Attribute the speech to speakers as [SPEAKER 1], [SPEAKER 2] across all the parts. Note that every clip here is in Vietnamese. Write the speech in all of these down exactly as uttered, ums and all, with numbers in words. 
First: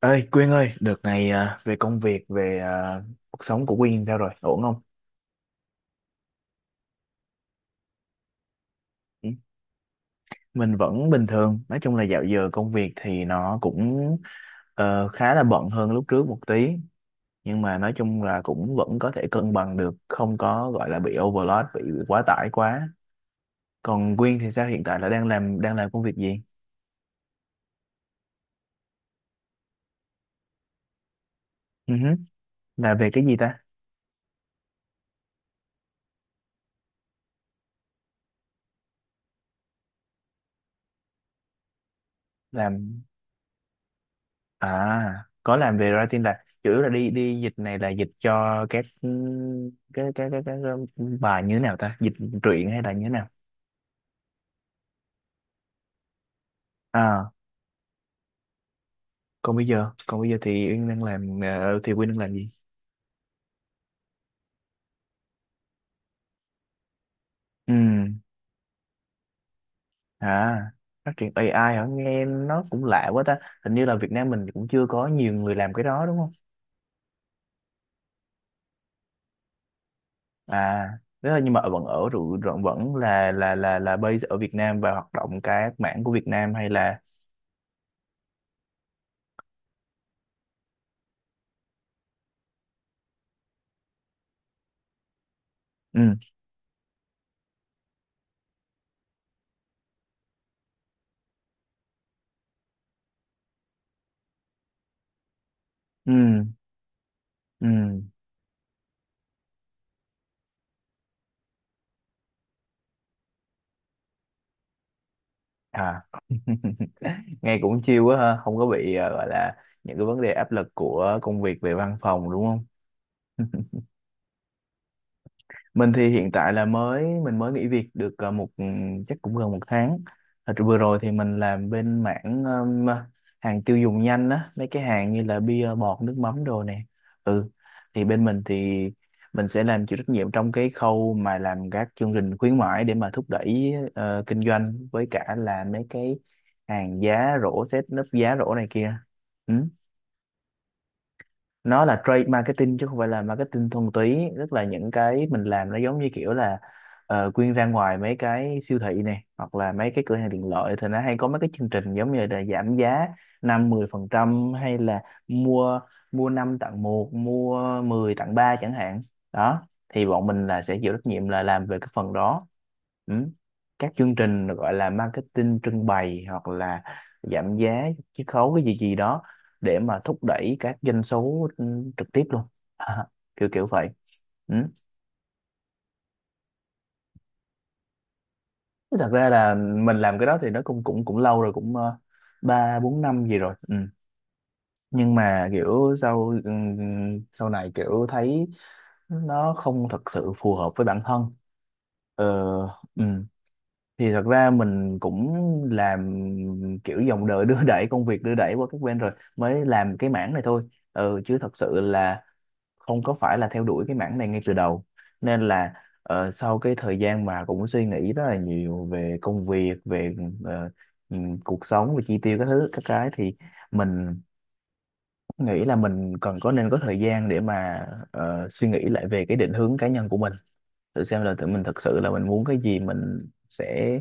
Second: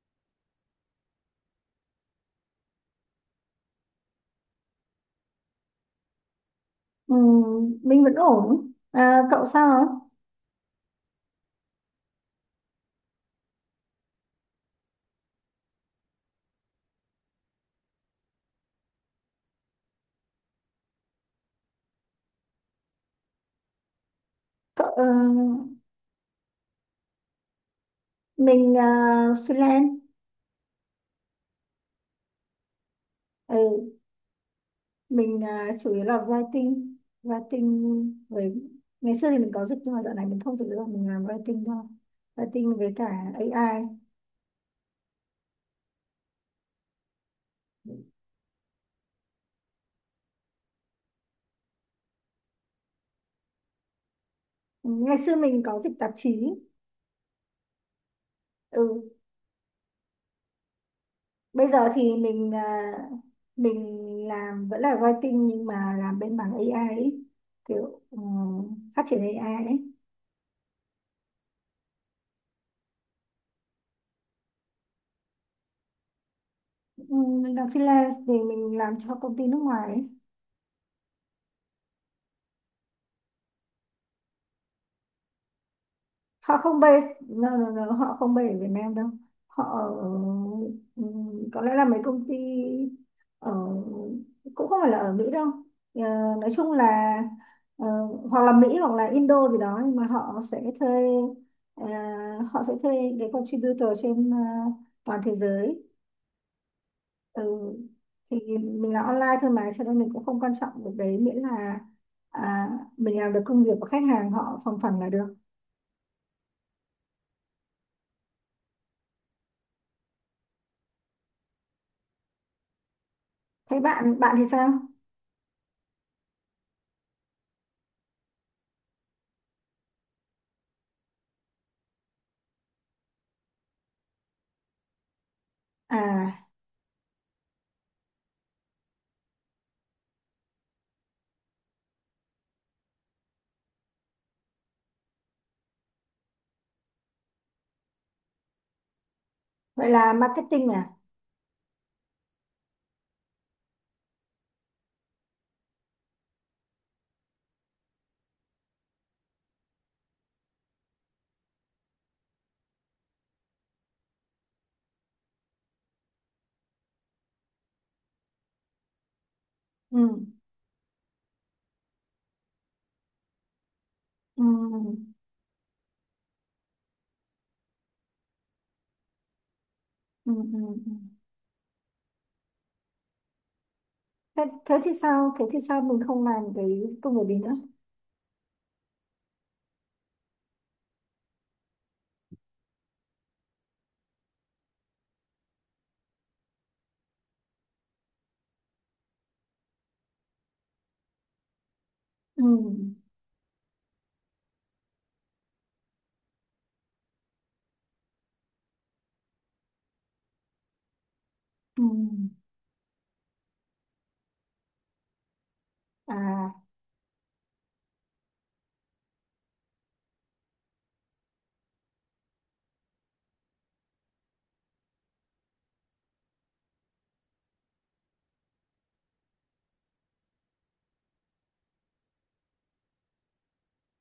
[SPEAKER 1] Ơi Quyên ơi, đợt này à, về công việc, về à, cuộc sống của Quyên sao rồi? Ổn không?
[SPEAKER 2] Ừ, mình vẫn ổn. À,
[SPEAKER 1] Ừ.
[SPEAKER 2] cậu sao rồi?
[SPEAKER 1] Mình vẫn bình thường. Nói chung là dạo giờ công việc thì nó cũng ờ, khá là bận hơn lúc trước một tí. Nhưng mà nói chung là cũng vẫn có thể cân bằng được, không có gọi là bị overload, bị quá tải quá. Còn Quyên thì sao? Hiện
[SPEAKER 2] Cậu,
[SPEAKER 1] tại
[SPEAKER 2] ờ,
[SPEAKER 1] là đang làm đang làm công việc gì?
[SPEAKER 2] mình ờ, freelance.
[SPEAKER 1] Ừ hứ. Là về cái gì
[SPEAKER 2] Ừ,
[SPEAKER 1] ta?
[SPEAKER 2] mình ờ, chủ yếu là writing. Writing với... Ngày xưa thì mình có dịch nhưng mà dạo này mình không dịch nữa. Mình làm writing thôi. Writing với
[SPEAKER 1] Làm,
[SPEAKER 2] cả a i.
[SPEAKER 1] à, có làm về writing là chủ yếu là đi đi dịch này, là dịch cho các ừ, cái cái cái cái, bài như thế nào ta, dịch truyện hay là như thế nào?
[SPEAKER 2] Ừ, ngày xưa mình có dịch tạp chí.
[SPEAKER 1] À,
[SPEAKER 2] Ừ,
[SPEAKER 1] còn bây giờ còn bây giờ thì Uyên đang làm
[SPEAKER 2] bây
[SPEAKER 1] ờ,
[SPEAKER 2] giờ
[SPEAKER 1] thì Uyên
[SPEAKER 2] thì
[SPEAKER 1] đang làm gì?
[SPEAKER 2] mình ờ, mình làm vẫn là writing nhưng mà làm bên mảng a i ấy.
[SPEAKER 1] Ừ.
[SPEAKER 2] Kiểu ờ, phát triển a i ấy.
[SPEAKER 1] À, phát triển a i hả? Nghe nó cũng lạ quá ta, hình như là Việt Nam mình cũng chưa có nhiều người làm cái đó đúng không?
[SPEAKER 2] Ừ, mình làm freelance thì mình làm cho công ty nước ngoài ấy.
[SPEAKER 1] À, thế là nhưng mà vẫn ở rồi, vẫn vẫn là là là là base ở Việt Nam và hoạt động các mảng của Việt Nam
[SPEAKER 2] Họ
[SPEAKER 1] hay
[SPEAKER 2] không
[SPEAKER 1] là…
[SPEAKER 2] base, no, no, no, họ không base ở Việt Nam đâu, họ ở- ừ, có lẽ là mấy công ty ở cũng không phải là ở Mỹ đâu. Ờ,
[SPEAKER 1] Ừ.
[SPEAKER 2] nói chung là ờ, hoặc là Mỹ hoặc là Indo gì đó, nhưng mà họ sẽ thuê, ờ, họ sẽ thuê cái contributor trên, ờ, toàn thế giới.
[SPEAKER 1] Ừ.
[SPEAKER 2] Ừ.
[SPEAKER 1] Ừ.
[SPEAKER 2] Thì mình làm online thôi mà, cho nên mình cũng không quan trọng được đấy, miễn là, à, mình làm được công việc của khách hàng, họ sòng phẳng là được.
[SPEAKER 1] À. Nghe cũng chill quá ha, không có bị ờ, gọi là những cái vấn đề áp lực của công việc về văn phòng đúng không?
[SPEAKER 2] Thế bạn bạn thì sao?
[SPEAKER 1] Mình thì hiện tại là mới mình mới nghỉ việc được ờ, một ừ, chắc cũng gần một tháng. Thật ra vừa rồi thì mình làm bên mảng ừm, hàng tiêu dùng nhanh á, mấy cái hàng như là bia bọt, nước mắm
[SPEAKER 2] À
[SPEAKER 1] đồ nè. Ừ. Thì bên mình thì mình sẽ làm, chịu trách nhiệm trong cái khâu mà làm các chương trình khuyến mãi để mà thúc đẩy ờ, kinh doanh, với cả là mấy cái hàng giá rổ, set nấp giá rổ này kia. Ừ.
[SPEAKER 2] vậy là marketing à?
[SPEAKER 1] Nó là trade marketing chứ không phải là marketing thuần túy, tức là những cái mình làm nó giống như kiểu là ờ, Quyên ra ngoài mấy cái siêu thị này hoặc là mấy cái cửa hàng tiện lợi thì nó hay có mấy cái chương trình giống như là giảm giá năm mười phần trăm hay là mua mua năm tặng một, mua mười tặng ba chẳng hạn. Đó, thì
[SPEAKER 2] Ừ.
[SPEAKER 1] bọn mình là sẽ chịu trách nhiệm là làm về cái phần đó. Ừ. Các chương
[SPEAKER 2] Ừ.
[SPEAKER 1] trình gọi là marketing trưng bày hoặc là giảm giá chiết khấu cái gì gì đó để mà thúc
[SPEAKER 2] Ừ.
[SPEAKER 1] đẩy các
[SPEAKER 2] Ừ. Ừ.
[SPEAKER 1] doanh số ừ, trực tiếp luôn. À, kiểu kiểu vậy.
[SPEAKER 2] Thế,
[SPEAKER 1] Ừ.
[SPEAKER 2] thế thì sao thế thì sao mình không làm cái công việc đấy nữa?
[SPEAKER 1] Chứ thật ra là mình làm cái đó thì nó cũng cũng cũng lâu rồi, cũng ờ, ba bốn năm gì rồi. Ừ. Nhưng mà kiểu sau ừ, sau này kiểu thấy nó không thật sự phù hợp với bản thân. Ờ.
[SPEAKER 2] Ừ.
[SPEAKER 1] Ừ. Thì thật ra mình cũng làm kiểu dòng đời đưa đẩy, công việc đưa đẩy qua các bên rồi mới làm cái mảng này thôi. Ừ, chứ thật sự
[SPEAKER 2] Ừ.
[SPEAKER 1] là không có phải là theo đuổi cái mảng này ngay từ đầu. Nên là ờ, sau
[SPEAKER 2] à
[SPEAKER 1] cái thời gian mà cũng suy nghĩ rất là nhiều về công việc, về ờ, ừm, cuộc sống, về chi tiêu các thứ các cái thì mình nghĩ là mình cần có nên có thời gian để mà ờ, suy nghĩ lại về cái định hướng cá nhân của mình, thử xem là tự mình thật sự là mình muốn cái gì, mình sẽ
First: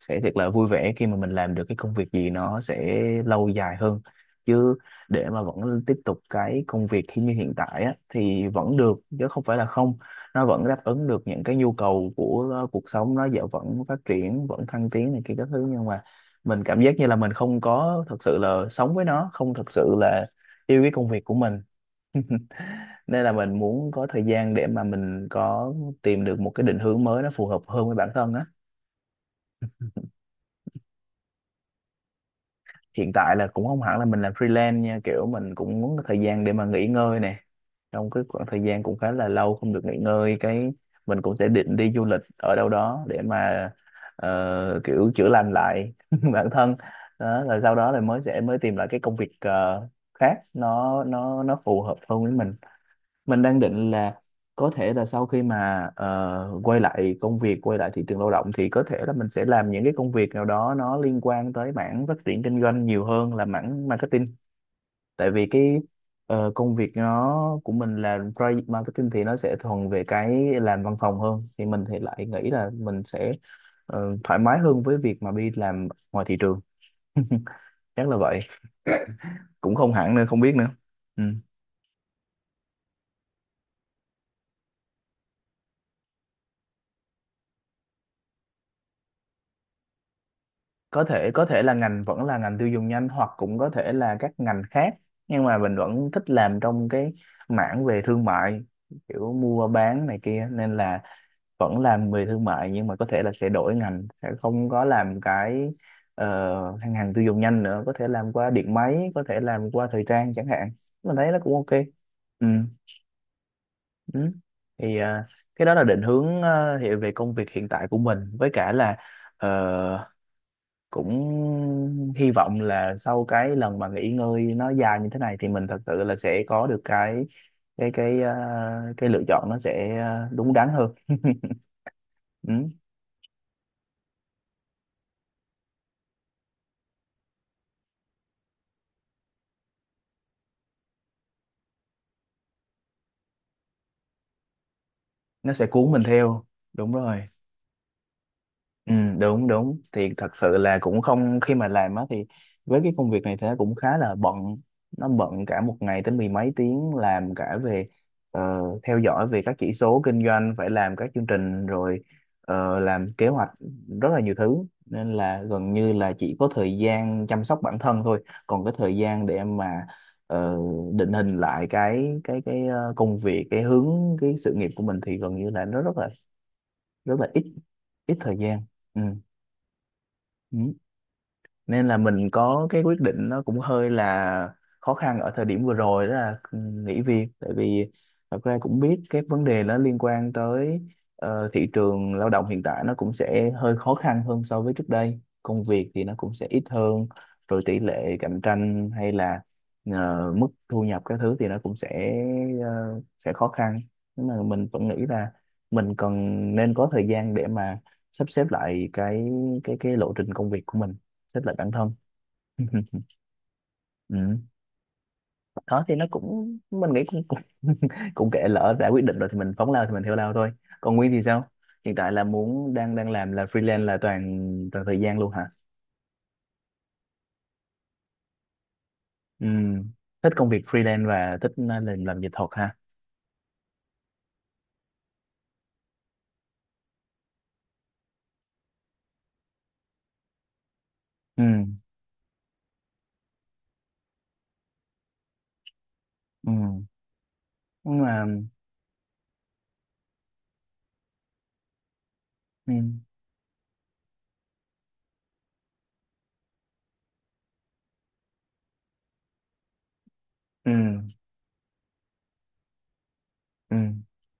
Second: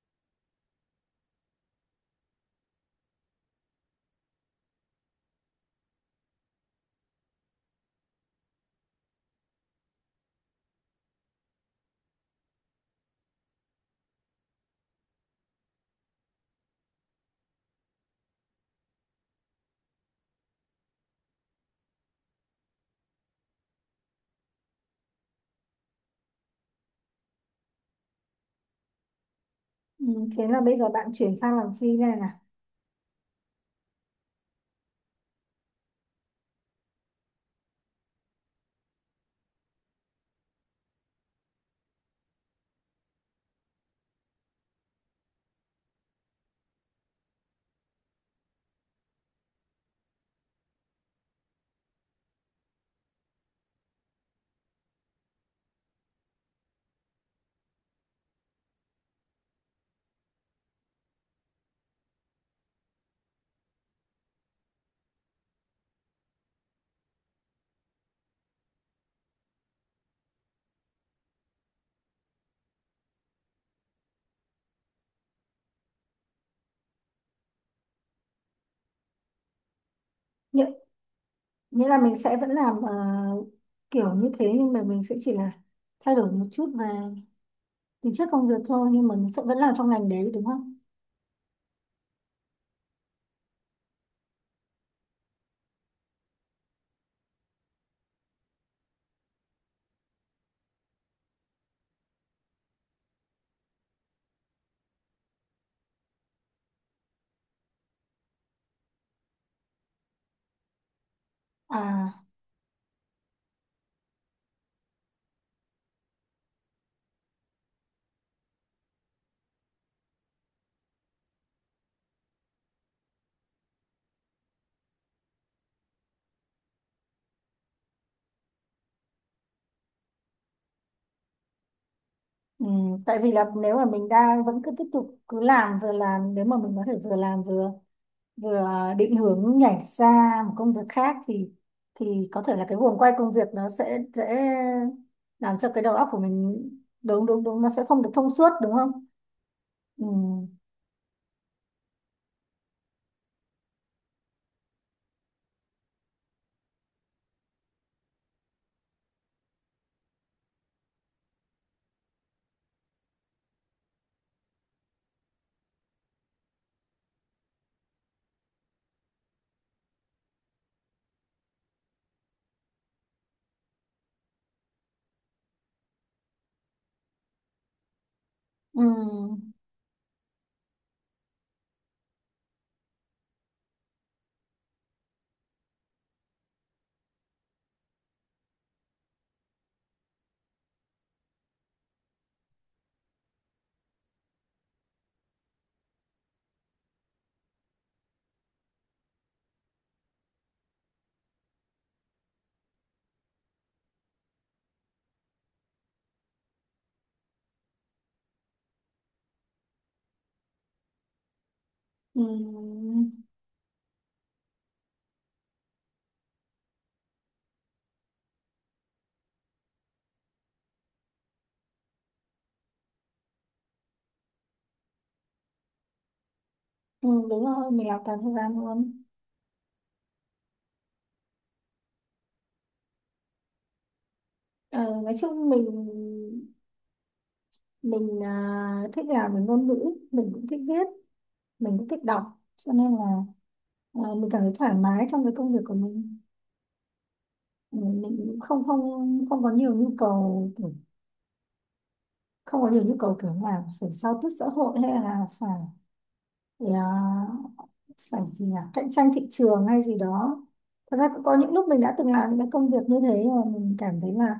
[SPEAKER 1] sẽ thật là vui vẻ khi mà mình làm được cái công việc gì, nó sẽ lâu dài hơn. Chứ để mà vẫn tiếp tục cái công việc khi như hiện tại á, thì vẫn được chứ không phải là không, nó vẫn đáp ứng được những cái nhu cầu của uh, cuộc sống, nó dạo vẫn phát triển vẫn thăng tiến này kia các thứ, nhưng mà mình cảm giác như là mình không có thật sự là sống với nó, không thật sự là yêu cái công việc của mình. Nên là mình muốn có thời gian để mà mình có, tìm được một cái định hướng mới nó phù hợp hơn với bản thân á.
[SPEAKER 2] ừ. Thế là bây giờ bạn chuyển sang làm freelance à?
[SPEAKER 1] Hiện tại là cũng không hẳn là mình làm freelance nha, kiểu mình cũng muốn có thời gian để mà nghỉ ngơi nè. Trong cái khoảng thời gian cũng khá là lâu không được nghỉ ngơi, cái mình cũng sẽ định đi du lịch ở đâu đó để mà ờ, kiểu chữa lành lại bản thân. Đó, rồi sau đó là mới sẽ mới tìm lại cái công việc ờ, khác, nó nó nó phù hợp hơn với mình. Mình đang định là có thể là sau khi mà ờ, quay lại công việc, quay lại thị trường lao động thì có thể là mình sẽ làm những cái công việc nào đó nó liên quan tới mảng phát triển kinh doanh nhiều hơn là mảng marketing. Tại vì cái ờ, công việc nó của mình là project marketing thì nó sẽ thuần về cái làm văn phòng hơn, thì mình thì lại nghĩ là mình sẽ ờ, thoải mái hơn với việc mà đi làm ngoài thị trường. Chắc là vậy, cũng không hẳn nữa, không biết
[SPEAKER 2] Nghĩa,
[SPEAKER 1] nữa. Ừ.
[SPEAKER 2] nghĩa là mình sẽ vẫn làm, ờ, kiểu như thế, nhưng mà mình sẽ chỉ là thay đổi một chút về tính chất công việc thôi, nhưng mà nó sẽ vẫn làm trong ngành đấy đúng không?
[SPEAKER 1] Có thể, có thể là ngành vẫn là ngành tiêu dùng nhanh hoặc cũng có thể là các ngành khác, nhưng mà mình vẫn thích làm trong cái mảng về thương mại, kiểu mua bán này kia, nên là vẫn làm về thương mại, nhưng mà có thể là sẽ đổi ngành, sẽ không có làm cái ờ, hàng hàng tiêu dùng nhanh nữa, có thể làm qua điện máy, có thể làm qua thời trang chẳng hạn. Mình thấy nó cũng ok.
[SPEAKER 2] À
[SPEAKER 1] Ừ. Ừ. Thì à, cái đó là định hướng ờ, hiện về công việc hiện tại của mình, với cả là ờ, cũng hy vọng là sau cái lần mà nghỉ ngơi nó dài như thế này thì mình thật sự là sẽ có được cái cái cái ờ, cái lựa chọn nó sẽ ờ, đúng đắn hơn. Ừ,
[SPEAKER 2] ừ, tại vì là nếu mà mình đang vẫn cứ tiếp tục cứ làm, vừa làm, nếu mà mình có thể vừa làm vừa, vừa định hướng nhảy ra một công việc khác thì thì có thể là cái guồng quay công việc nó sẽ dễ
[SPEAKER 1] nó
[SPEAKER 2] làm
[SPEAKER 1] sẽ
[SPEAKER 2] cho cái
[SPEAKER 1] cuốn
[SPEAKER 2] đầu
[SPEAKER 1] mình
[SPEAKER 2] óc của
[SPEAKER 1] theo,
[SPEAKER 2] mình.
[SPEAKER 1] đúng rồi.
[SPEAKER 2] Đúng, đúng, đúng, nó sẽ không được thông suốt đúng không?
[SPEAKER 1] Ừ, đúng đúng,
[SPEAKER 2] Ừ,
[SPEAKER 1] thì thật sự là cũng không, khi mà làm á thì với cái công việc này thì nó cũng khá là bận. Nó bận cả một ngày tới mười mấy tiếng, làm cả về ờ, theo dõi về các chỉ số kinh doanh, phải làm các chương trình rồi ờ, làm kế hoạch, rất là nhiều thứ. Nên là gần như là chỉ có thời gian chăm sóc bản thân thôi, còn cái thời gian để mà ờ, định hình lại cái cái cái ờ, công việc, cái hướng, cái sự nghiệp của mình thì gần như là nó rất là rất là ít, ít thời gian.
[SPEAKER 2] ừ,
[SPEAKER 1] Ừ. Ừ. Nên là mình có cái quyết định nó cũng hơi là khó khăn ở thời điểm vừa rồi, đó là ừ, nghỉ việc. Tại vì thật ra cũng biết cái vấn đề nó liên quan tới ờ, thị trường lao động hiện tại nó cũng sẽ hơi khó khăn hơn so với trước đây, công việc thì nó cũng sẽ ít hơn rồi, tỷ lệ cạnh tranh hay là ờ, mức thu nhập các thứ thì nó cũng sẽ ờ, sẽ khó khăn. Nhưng mà mình vẫn nghĩ là mình cần nên có thời gian để mà sắp xếp lại cái cái cái lộ trình công việc của mình, xếp lại bản thân.
[SPEAKER 2] ừ,
[SPEAKER 1] Ừ. Đó thì nó cũng, mình nghĩ cũng cũng, cũng kệ, lỡ đã quyết định rồi thì mình phóng lao thì mình theo lao thôi. Còn Nguyên thì sao? Hiện tại là muốn, đang đang làm là freelance là toàn toàn thời gian luôn hả?
[SPEAKER 2] ừ, đúng rồi, mình làm toàn thời gian luôn.
[SPEAKER 1] Ừ. Thích công việc freelance và thích, à, làm làm dịch thuật ha?
[SPEAKER 2] Ờ, nói chung mình, mình à, thích làm về ngôn ngữ, mình cũng thích viết,
[SPEAKER 1] Ừ.
[SPEAKER 2] mình cũng thích đọc, cho nên là, à, mình cảm thấy thoải mái trong cái công việc của mình.
[SPEAKER 1] Ừ.
[SPEAKER 2] Ừ,
[SPEAKER 1] Nhưng
[SPEAKER 2] mình
[SPEAKER 1] mà…
[SPEAKER 2] cũng không không không có nhiều nhu cầu kiểu, không có
[SPEAKER 1] Ừ.
[SPEAKER 2] nhiều nhu cầu kiểu là phải giao tiếp xã hội hay là phải, à, phải gì nhỉ, cạnh tranh thị trường hay gì đó.
[SPEAKER 1] Ừ.
[SPEAKER 2] Thật ra cũng có những lúc mình đã từng làm những cái công việc như thế mà mình
[SPEAKER 1] Ừ.
[SPEAKER 2] cảm thấy là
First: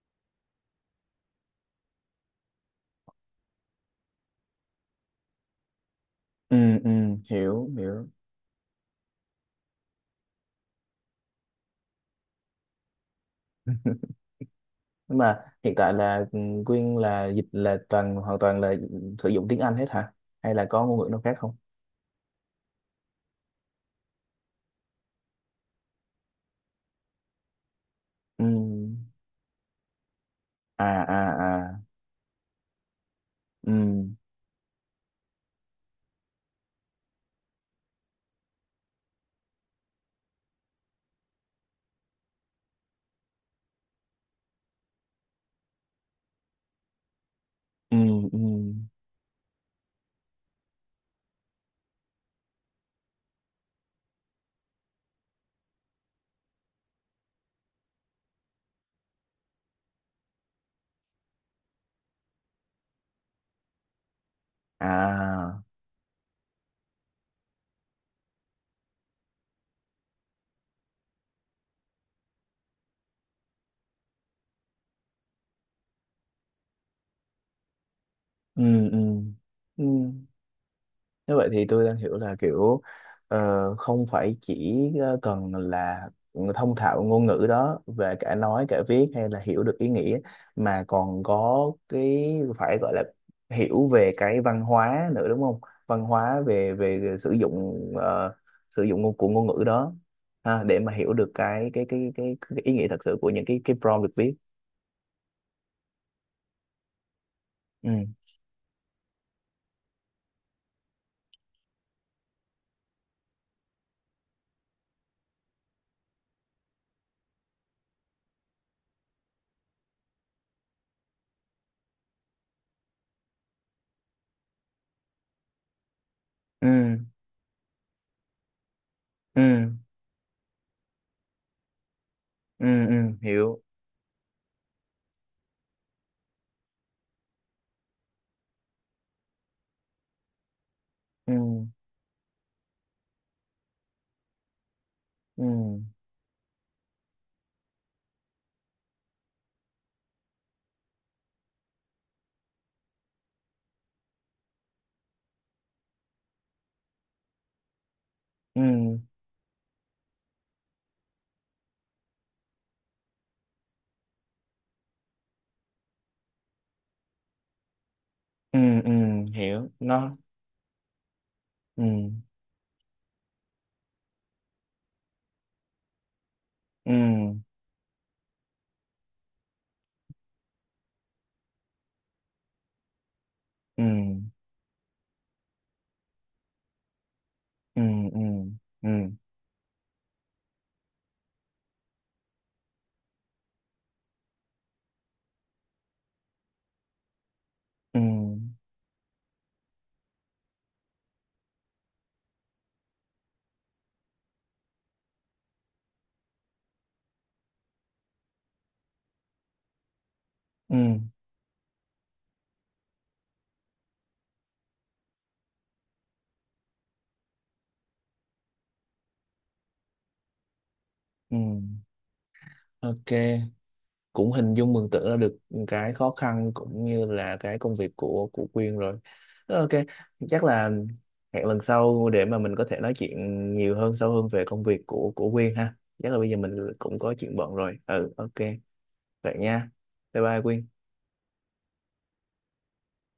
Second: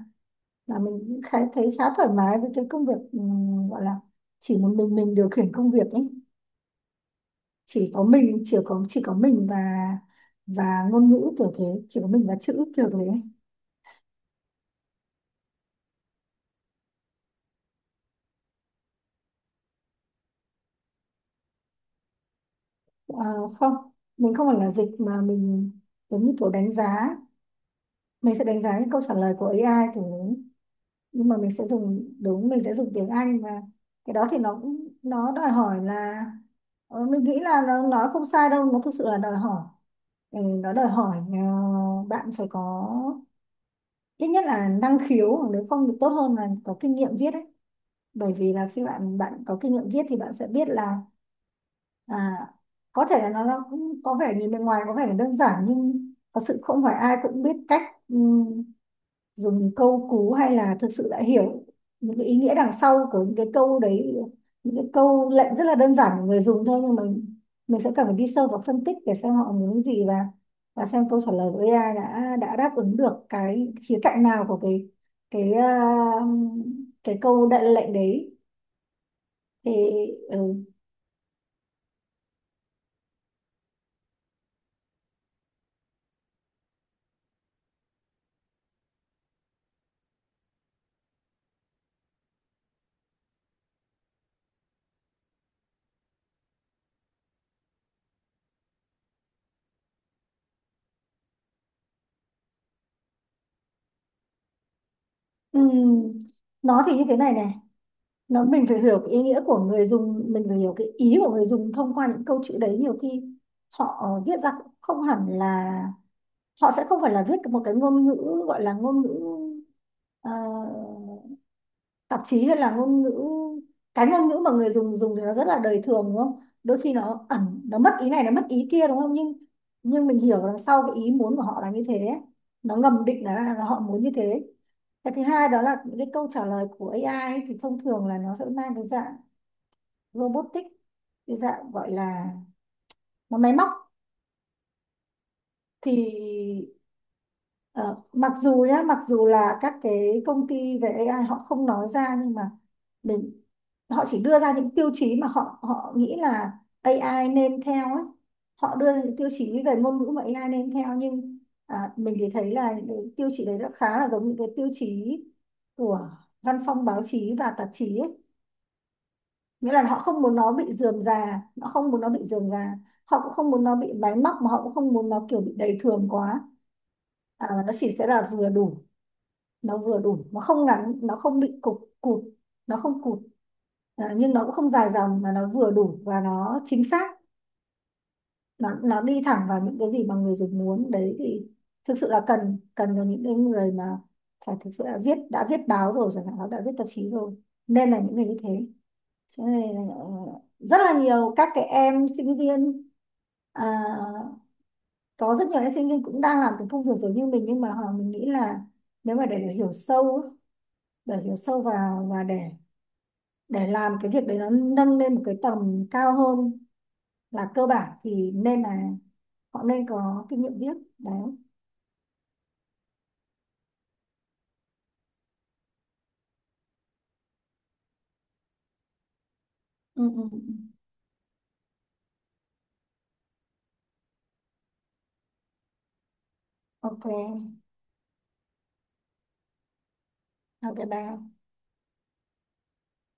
[SPEAKER 2] là mình cũng khá thấy khá thoải mái với cái công việc, ừ, gọi là chỉ một mình mình điều khiển công việc ấy.
[SPEAKER 1] Ừ. Ừ. Hiểu
[SPEAKER 2] Chỉ có
[SPEAKER 1] hiểu.
[SPEAKER 2] mình, chỉ có chỉ có mình và và ngôn ngữ kiểu thế, chỉ có mình và chữ kiểu thế.
[SPEAKER 1] Nhưng mà hiện tại là ừ, Quyên là dịch là toàn hoàn toàn là sử dụng tiếng Anh hết hả, hay là có ngôn ngữ nào khác không?
[SPEAKER 2] Ờ, không, mình không phải là dịch mà mình giống như kiểu đánh giá, mình sẽ
[SPEAKER 1] Ừ.
[SPEAKER 2] đánh giá những câu trả lời của a i kiểu đấy,
[SPEAKER 1] À à
[SPEAKER 2] nhưng mà mình sẽ
[SPEAKER 1] à.
[SPEAKER 2] dùng, đúng, mình sẽ dùng tiếng Anh. Và
[SPEAKER 1] Ừ.
[SPEAKER 2] cái đó thì nó cũng nó đòi hỏi là, ờ, mình nghĩ là nó nói không sai đâu, nó thực sự là đòi hỏi. Ừ, nó đòi hỏi, ờ, bạn phải có ít nhất là năng khiếu, hoặc nếu không thì tốt hơn là có kinh nghiệm viết ấy.
[SPEAKER 1] Ừ.
[SPEAKER 2] Bởi
[SPEAKER 1] Ừ.
[SPEAKER 2] vì là khi bạn bạn có kinh nghiệm viết thì bạn sẽ biết là, à, có thể là nó, nó cũng có vẻ, nhìn bên ngoài có vẻ là đơn giản, nhưng thật sự không phải ai cũng biết cách, ừm, dùng câu cú, hay là thực sự đã hiểu những cái ý nghĩa đằng sau của những cái câu đấy. Những cái câu lệnh
[SPEAKER 1] À.
[SPEAKER 2] rất là đơn giản của người dùng thôi, nhưng mà mình sẽ cần phải đi sâu vào phân tích để xem họ muốn cái gì, và và xem câu trả lời của a i đã đã đáp ứng được cái khía cạnh nào của cái, cái à, cái câu đại lệnh đấy.
[SPEAKER 1] Ừ. Ừ.
[SPEAKER 2] Thì
[SPEAKER 1] Ừ.
[SPEAKER 2] ừ.
[SPEAKER 1] Như vậy thì tôi đang hiểu là kiểu ờ, không phải chỉ ờ, cần là thông thạo ngôn ngữ đó về cả nói cả viết hay là hiểu được ý nghĩa, mà còn có cái phải gọi là hiểu về cái văn hóa nữa đúng không, văn hóa về về, sử dụng ờ, sử dụng ngôn- của ngôn ngữ đó ha, để mà hiểu được cái cái cái cái, cái ý nghĩa thật sự của những cái cái prompt được viết.
[SPEAKER 2] ừm, nó thì như thế này này,
[SPEAKER 1] Ừ.
[SPEAKER 2] nó mình phải hiểu cái ý nghĩa của người dùng, mình phải hiểu cái ý của người dùng thông qua những câu chữ đấy. Nhiều khi họ, ờ, viết ra cũng không hẳn là, họ sẽ không phải là viết một cái ngôn ngữ, gọi là ngôn ngữ, ờ, tạp chí, hay là ngôn ngữ, cái ngôn ngữ mà người dùng dùng thì nó rất là đời thường đúng không? Đôi khi
[SPEAKER 1] Ừ.
[SPEAKER 2] nó ẩn, nó mất ý này, nó mất ý kia đúng không, nhưng
[SPEAKER 1] Ừ.
[SPEAKER 2] nhưng mình hiểu đằng sau cái ý muốn của họ là như thế,
[SPEAKER 1] Ừ.
[SPEAKER 2] nó
[SPEAKER 1] Ừ.
[SPEAKER 2] ngầm định là,
[SPEAKER 1] Hiểu.
[SPEAKER 2] là họ muốn như thế. Cái thứ hai đó là những cái câu trả lời của a i ấy, thì thông thường là nó sẽ mang cái dạng robotic,
[SPEAKER 1] Ừ.
[SPEAKER 2] cái dạng gọi là nó máy móc.
[SPEAKER 1] Ừ.
[SPEAKER 2] Thì ờ, mặc dù nhá, mặc dù là các cái công ty về a i họ không nói ra, nhưng mà mình, họ chỉ đưa ra những tiêu chí mà họ họ nghĩ là a i nên theo ấy. Họ đưa
[SPEAKER 1] Ừ.
[SPEAKER 2] ra những tiêu chí về ngôn ngữ mà a i nên theo, nhưng à, mình thì thấy là những cái tiêu chí đấy nó khá là giống những cái tiêu chí của văn phòng báo chí và tạp chí ấy.
[SPEAKER 1] Ừ. Ừ. Hiểu
[SPEAKER 2] Nghĩa là họ
[SPEAKER 1] nó.
[SPEAKER 2] không muốn nó bị rườm rà, họ
[SPEAKER 1] Ừ.
[SPEAKER 2] không muốn nó bị rườm rà, họ cũng không muốn nó bị máy móc, mà họ cũng không muốn nó kiểu bị đầy thường quá.
[SPEAKER 1] Ừ.
[SPEAKER 2] à, mà nó chỉ sẽ là vừa đủ, nó vừa đủ, nó không ngắn, nó không bị cục cụt, nó không cụt.
[SPEAKER 1] Ừ.
[SPEAKER 2] à, nhưng nó cũng không dài dòng, mà nó vừa đủ và nó chính xác,
[SPEAKER 1] Ừ. Ừ.
[SPEAKER 2] nó
[SPEAKER 1] Ừ.
[SPEAKER 2] nó đi thẳng vào những cái gì mà người dùng muốn đấy. Thì thực sự là cần, cần cho những cái người mà phải thực sự là viết, đã viết báo rồi chẳng hạn, nó đã viết tạp chí rồi, nên là
[SPEAKER 1] Ừ.
[SPEAKER 2] những người như thế. Chỗ này là rất là nhiều các cái em sinh viên, à, có rất nhiều em sinh viên cũng đang làm cái công việc giống như mình, nhưng mà họ, mình nghĩ là nếu mà để, để hiểu sâu á,
[SPEAKER 1] Ừ.
[SPEAKER 2] để hiểu sâu vào, và để để làm cái việc đấy nó nâng lên một cái tầm cao hơn là cơ bản, thì nên là họ nên có kinh nghiệm viết đấy.
[SPEAKER 1] Ừ. Ok, cũng hình dung mường tượng ra được cái khó khăn cũng như là cái công việc của của Quyên rồi. Ok.
[SPEAKER 2] Ừ, ừ. Ừ.
[SPEAKER 1] Chắc là hẹn lần sau để mà mình có thể nói chuyện nhiều hơn, sâu hơn về công việc của của Quyên ha. Chắc là bây giờ mình cũng
[SPEAKER 2] OK.
[SPEAKER 1] có chuyện bận rồi. Ừ, ok, vậy nha. Bye bye
[SPEAKER 2] OK,
[SPEAKER 1] Quyên.
[SPEAKER 2] bye.